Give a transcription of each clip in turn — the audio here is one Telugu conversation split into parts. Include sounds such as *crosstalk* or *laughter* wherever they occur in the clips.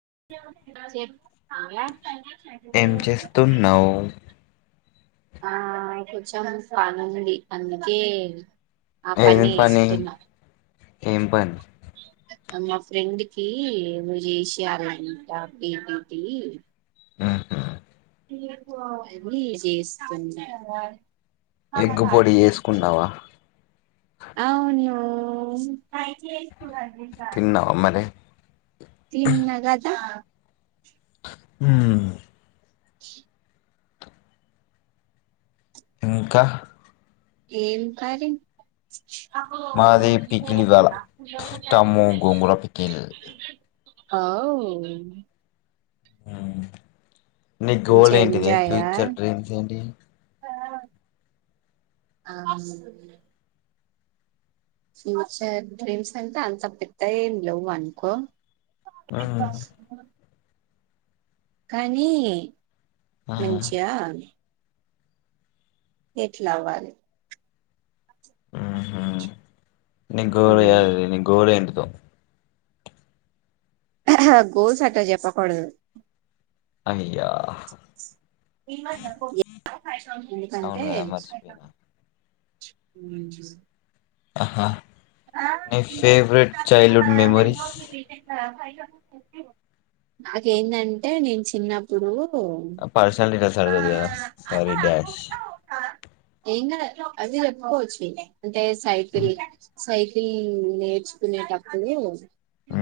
*unintelligible* ఎం చేస్తున్నావు ఆ కొంచెం పనుంది అందుకే ఆ ఏం పని చేస్తున్నా ఏం పని మా ఫ్రెండ్ కి ఏదో చేసారు *unintelligible* మ్ హుమ్.. అదీ చేస్తున్నా ఎగ్గు పొడి వేసుకున్నావా అవునూ తిన్నావా మరి తిన్నగదా మ్ *unintelligible* ఇంకా ఏం కారం మాది పికిల్ ఇవాళ అప్పు సర టము గోంగూర పికిల్ *unintelligible* ఆవ్.. మ్... ని గోల్ మంచిగా ఏంటిదె ఫ్యూచర్ డ్రీమ్స్ ఏంటి ఆమ్ ఫ్యూచర్ డ్రీమ్స్ అంటే అంత పెద్దయి ఏం లెవ్ అనుకో డ్ మ్మ్ *unintelligible* కానీ ఆ మంచియా సెట్లా వ్వారి ఆహా ని గోల్ కాదు ని గోల్ ఏంటి దొ గోల్స్ట్ట చెప్పకూడదు అఇఇ ఎందుకంటే అవును కదా మర్చిపోయినా *unintelligible* ఆహా మీ ఫేవరెట్ చైల్డ్హుడ్ మెమోరిస్ నాకేంటంటే నేను చిన్నప్పుడు పార్సనల్ డిటల్స్ అడగదు కదా సారీ డ్యాష్ ఏంగాద్ అది చెప్పుకొవచ్చు అంటే సైకిల్ సైకిల్ నేర్చుకునేటప్పుడు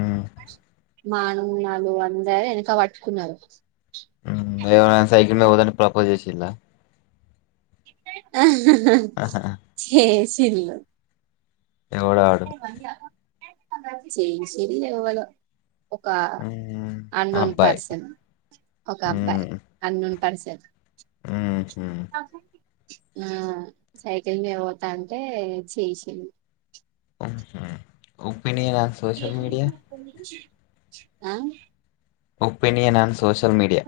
మ్మ్ *inaudible* మానవున్నాళ్ళు అందర వెనక పట్టుకున్నారు ఏ సైకిల్ మీ పోదాంటే ప్రపోజ్ చేసిలా ఆ చేసి సిల్లు ఎవడు ఆడు ఈ మధ్యా చేసిళ్ళు ఎవ్వలో ఒక ఉమ్, అన్నోన్ అబ్బాయి పర్సన్ ఒక అబ్బాయి అన్నోన్ పర్సన్ *unintelligible* ఉహు ఆ సైకిల్ మే పోతా ఉంటే చేసిళ్లు ఉహు మీడియా సోష్యల్ మీడియా అ ఒపెనియన్ అన్ సోషల్ మీడియా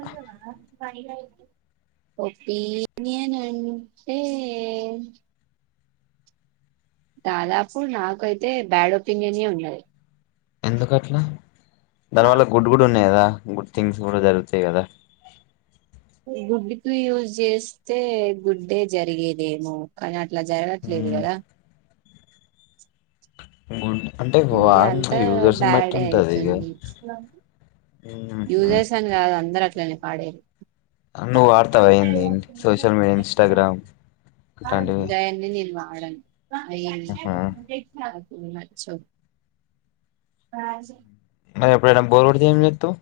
ఒపీనియన్ అంటే దాదాపు నాకైతే బ్యాడ్ ఒపీనియన్ ఉన్నది ఎందుకట్లా దానివల్ల గుడ్డు గుడ ఉన్నాయి కదా గుడ్ థింగ్స్ కూడా జరుగుతాయి కదా గుడ్డుకు యూజ్ చేస్తే గుడ్డే జరిగేదేమో కానీ అ ఇట్లా జరగట్లేదు ఉమ్, కదా బను అంటే ఇగ వారు అంతా యూజర్స్ బట్టి బ్యాడే ఉంటాది ఇక ఉమ్హు. యూజర్స్ అని కాదు అందరు అట్లానే వాడేది అన్నో వార్త అయ్యంది సోషల్ మీడియా ఇన్స్టాగ్రామ్ అట్లాంటివి వాడన్ *inaudible* ఆహా. చ్చ మరి ఎప్పుడైనా బోర్ కొడితే ఏం చేస్తావు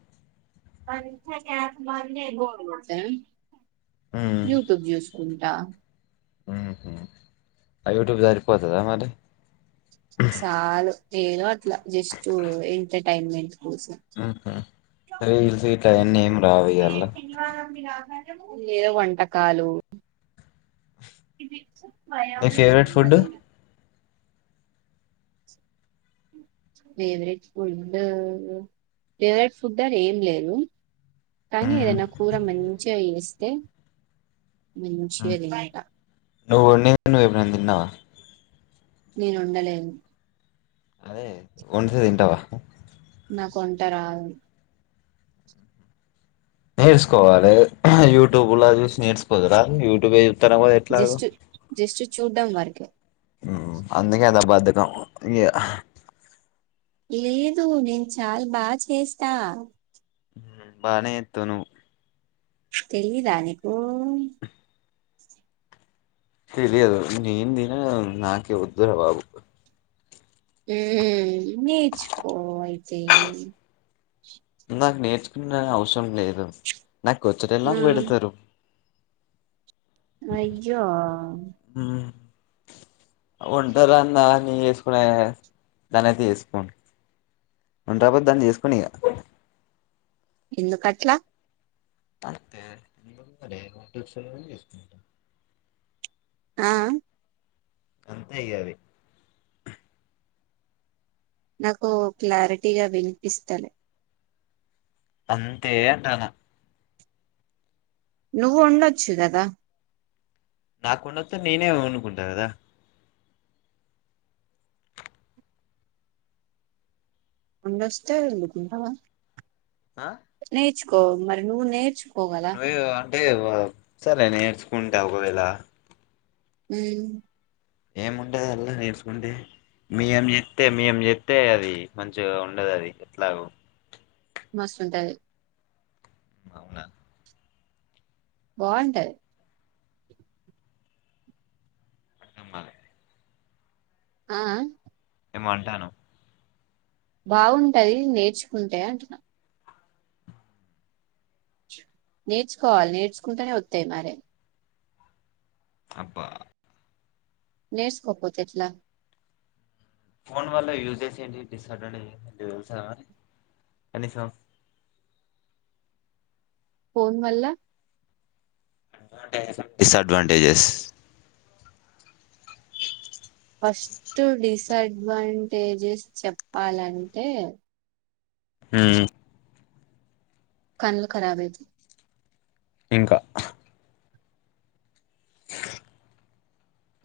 బోర్ కొడితే యూట్యూబ్ చూసుకుంటా కుంట మ్మ్ హ్మ్ యూట్యూబ్ సరి పోతాదా మరి చాలు ఏదో అట్లా జస్ట్ ఎంటర్టైన్మెంట్ కోసం మ్మ్ హ్మ్ సరే ఇల్ స టయన్న ఏం రావ్యాల ఏదో వంటకాలు నీ మ్మ్ ఫేవరెట్ ఫుడ్ మళ్ళీ ఫేవరెట్ ఫుడ్ ఫేవరెట్ ఫుడ్ అని ఏం లేదు కానీ మ్మ్. ఎద్దన్న కూర మంచిగా జాయ్ చేస్తే మ్మ్. మంచిగా తింటా నువ్వు ఉన్నవన్నీ ఎప్పుడైనా తిన్నావా నేనుండలేను అదే వండితే తింటావా నాకు వంట రాదు నేర్చుకోవాలి యూట్యూబ్ లో చూసి నేర్చుకోదురా యూట్యూబ్ జస్ట్ జస్ట్ చూడ్డం వరకి అందుకే అదా బద్ దాకం ఇగ లేదు నేను చాలా బాగు చేస్తా బాగానే చేస్తావ్ నువ్వు తెలియదా నీకు తెలియదు నేనుందిన నాకే వద్దు రా బాబు నేర్చుకో అయితే నాకు నేర్చుకున అవసరం లేదు నాకు వచ్చేటోల్లె ఆ నాకు పెడతారు అయ్యో వంటరాని దాన్ని చేసుకు దానైతే చేసుకోను వంట రాకపోతే దాన్ని చేసుకోనిగా ఎందుకట్లా అంతే ఏముంది మరి వంట వచ్చినోళ్లనే చేసుకుంటా ఆ అంతే ఇగ అది నాకు క్లారిటీగా వినిపిస్తలే అంతే అంటానా నువ్వు వండొచ్చు గదా నాకు వండత్తే నేనే వండుకుంటా కదా వండొస్తే వండుకుంటావా ఆ కో మరి నువ్వు నేర్చుకో కదా నువ్వే *unintelligible* అంటే సరే నేర్చుకుంటా ఒకవేళ హ్మ్ ఏముంటది అల్లా నేర్చుకుంటే మీ ఏం చెప్తే మం చెప్తే అది మంచిగా ఉండదు అది ఎట్లాగో మస్తు ఉంటది అవునా బాంటది అర్ధం కాలే ఆ ఏమొ అంటాన్నవ్ బాగుంటది నేర్చుకుంటే అంటున్నా నేర్చుకోవాలి నేర్చుకుంటేనే ఒత్తయి మరే అబ్బా నేర్స్కోపోతే ఎట్లా ఫోన్ వల్ల యూజస్ చేసి ఏంటి డిసఅడ్వాంటేజస్ తెలుసా మరి కనీసం ఫోన్ వల్ల డిసఅడ్వాంటేజస్ ఫస్ట్ డిసడ్వాంటేజెస్ చెప్పాలంటే హ్మ్ కన్లు కరబైతయ్ ఇంకా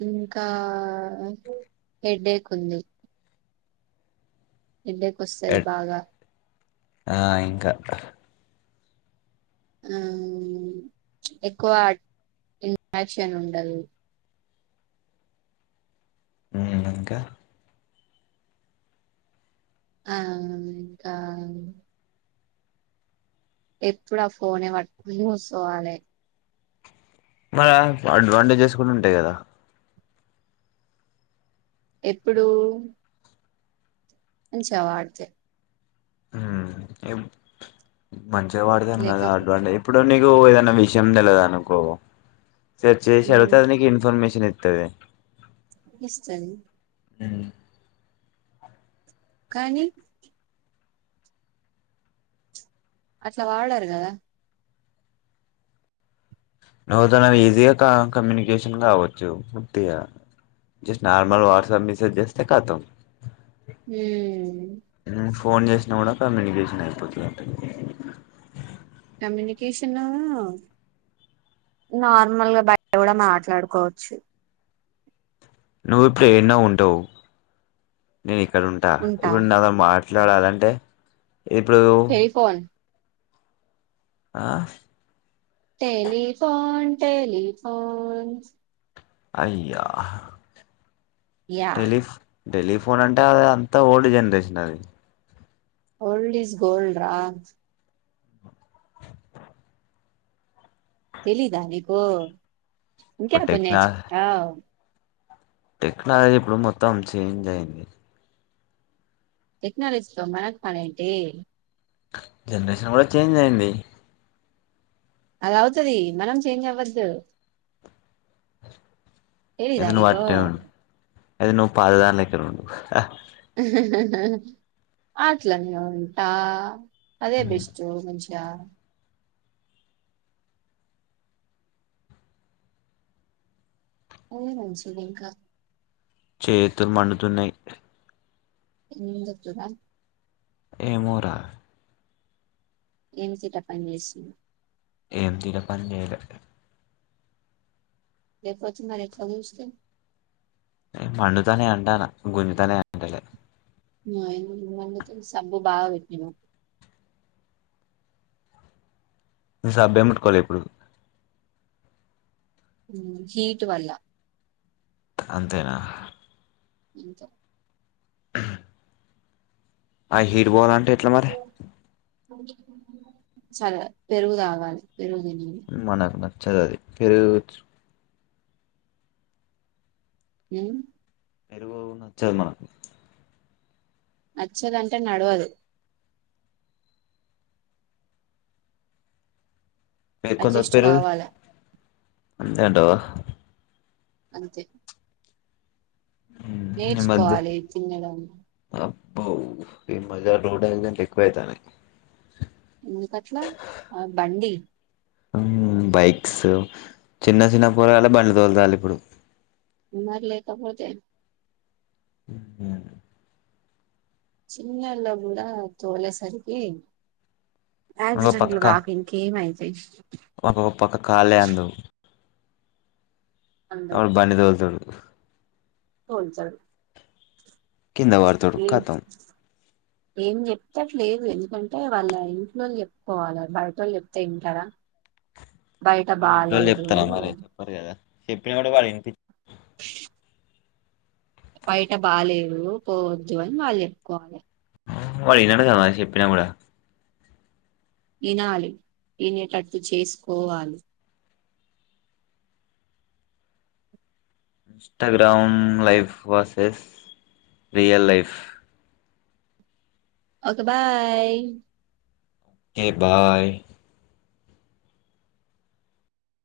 ఇంకా హెడేక్ ఉంది హెడేక్ వస్తది ఎట్- బాగా ఆ ఇంకా ఆ ఎక్కువ ఇంట్రాక్షన్ ఉండదు హ్మ్ ఇంకా ఆ ఇంకా ఎప్పుడు ఆ ఫోనే పట్టుకొని కుసోవాలె మరి అడ్వాంటేజెస్ కూడా ఉంటాయి కదా ఎప్పుడు మంచి గా వాడుతే ఉమ్ ఏ మంచిగా వాడతాను కదా లేకపో అడ్వంటే ఇప్పుడు నీకు ఏదన్నా విషయం తెలియదు అనుకో సర్చ్ చేసి మ్ అడుగుతే అది నిక్ ఇన్ఫర్మేషన్ అతది ఇస్తయి ఉమ్ కానీ అట్లా వాడారు కదా నువ్వుతన ఈజీగా కమ్యూని ఉమ్ ఫోన్ చేసినా కూడా కమ్యూనికేషన్ అయిపోతుందింతే కమ్యూనికేషన్ నార్మల్ గా బయ నువ్ ఇప్పుడు ఎన్నా ఉంటావు నేను ఇక్కడుంటా ఉంటా ఇప్పుడు నాతో మా మాట్లాడాలంటే ఇప్పుడు టెలిఫోన్ ఆహ్ టెలిఫోన్ టెలిఫోన్ అయ్యా యా టేలిఫోన్ అంటే అది అంత ఓల్డ్ జనరేషన్ అది ఓల్డ్ ఇస్ గోల్డ్ రా తెలిద నికు ఇప్పుడు ఇంకెప్పుడు టెక్నా నేర్చుకుంటావ్ టెక్నాలజీ ఇప్పుడు మొత్తం చేంజ్ అయింది టెక్నలోజీ మన మనేంట జనరేషన్ కూడా చేంజ్ అయింది అలా అవుతుది మనం చేంజ్ అవ్వద్దు ఏ రానికో అది ను పాదధా లేక్కండ ఆట్లా ఉంటా అదే బెస్ట్ మంచి అదే రంంచిలింకా చేతులు మండుతున్నాయి ఎంత చడా ఏమోరా ఏమి తట పని చేసింది ఏం తర పని లేేదు ఏపు మరి చజ క మండుతోనే అంటానా గుంజుతోనే అంటలే సంభవ బాగా పెట్టి సభ పట్టుకోవాలి ఇప్పుడు హీట్ వల్ల అంతేనా ఇంకా ఆ హీట్ బాల్ అంటే ఎట్లా మరి సరే పెరుగు తాగాలి పెరుగుందిడి చది ఫరు హ పెరు పోవచ్చ మ నచ్చదుంటే నడవదు మీకుంద అడ్జస్ట్ పేరు కావాలా ఏంటో అంతే ఉమ్, ఈ మధ్య నేర్చుకోవాలి తినడం ఈ మజా అ తకుయతను ఇకట్లా ఆ బండి బైక్స్ చిన్న చిన్న పూలగాల బండి తొలతాలి ఇప్పుడు ఎ మరి లేకబడతే ఉమ్, చిన్నల్లో కూడా తోలేసరికి ఆక్సిడెంట్లు ఆక ఇకేంయిది అ ఒొక్క పక్క కాళే అందు నప్పుడు బండి తోలుతుడుదు ఆ స చాలు కింద వడ తడుఖతాం ఏం చెప్తే అ లేదు ఎందుకంటే వాళ్ళ ఇంట్లో చెప్పుకోవాల బయట వాళ్ళు చెప్తే తంటారా బయట బాలేేదు షెప్పిన కూడా ప బయట బాలేేదు పోవద్దు అని వాళ్ళు చెప్పుకోవాలి వడినాడు చెషెప్పినా కూడా వినాలి వినేటట్టు చేసుకోవాలి Instagram life process real life okay bye ఏ బాయ్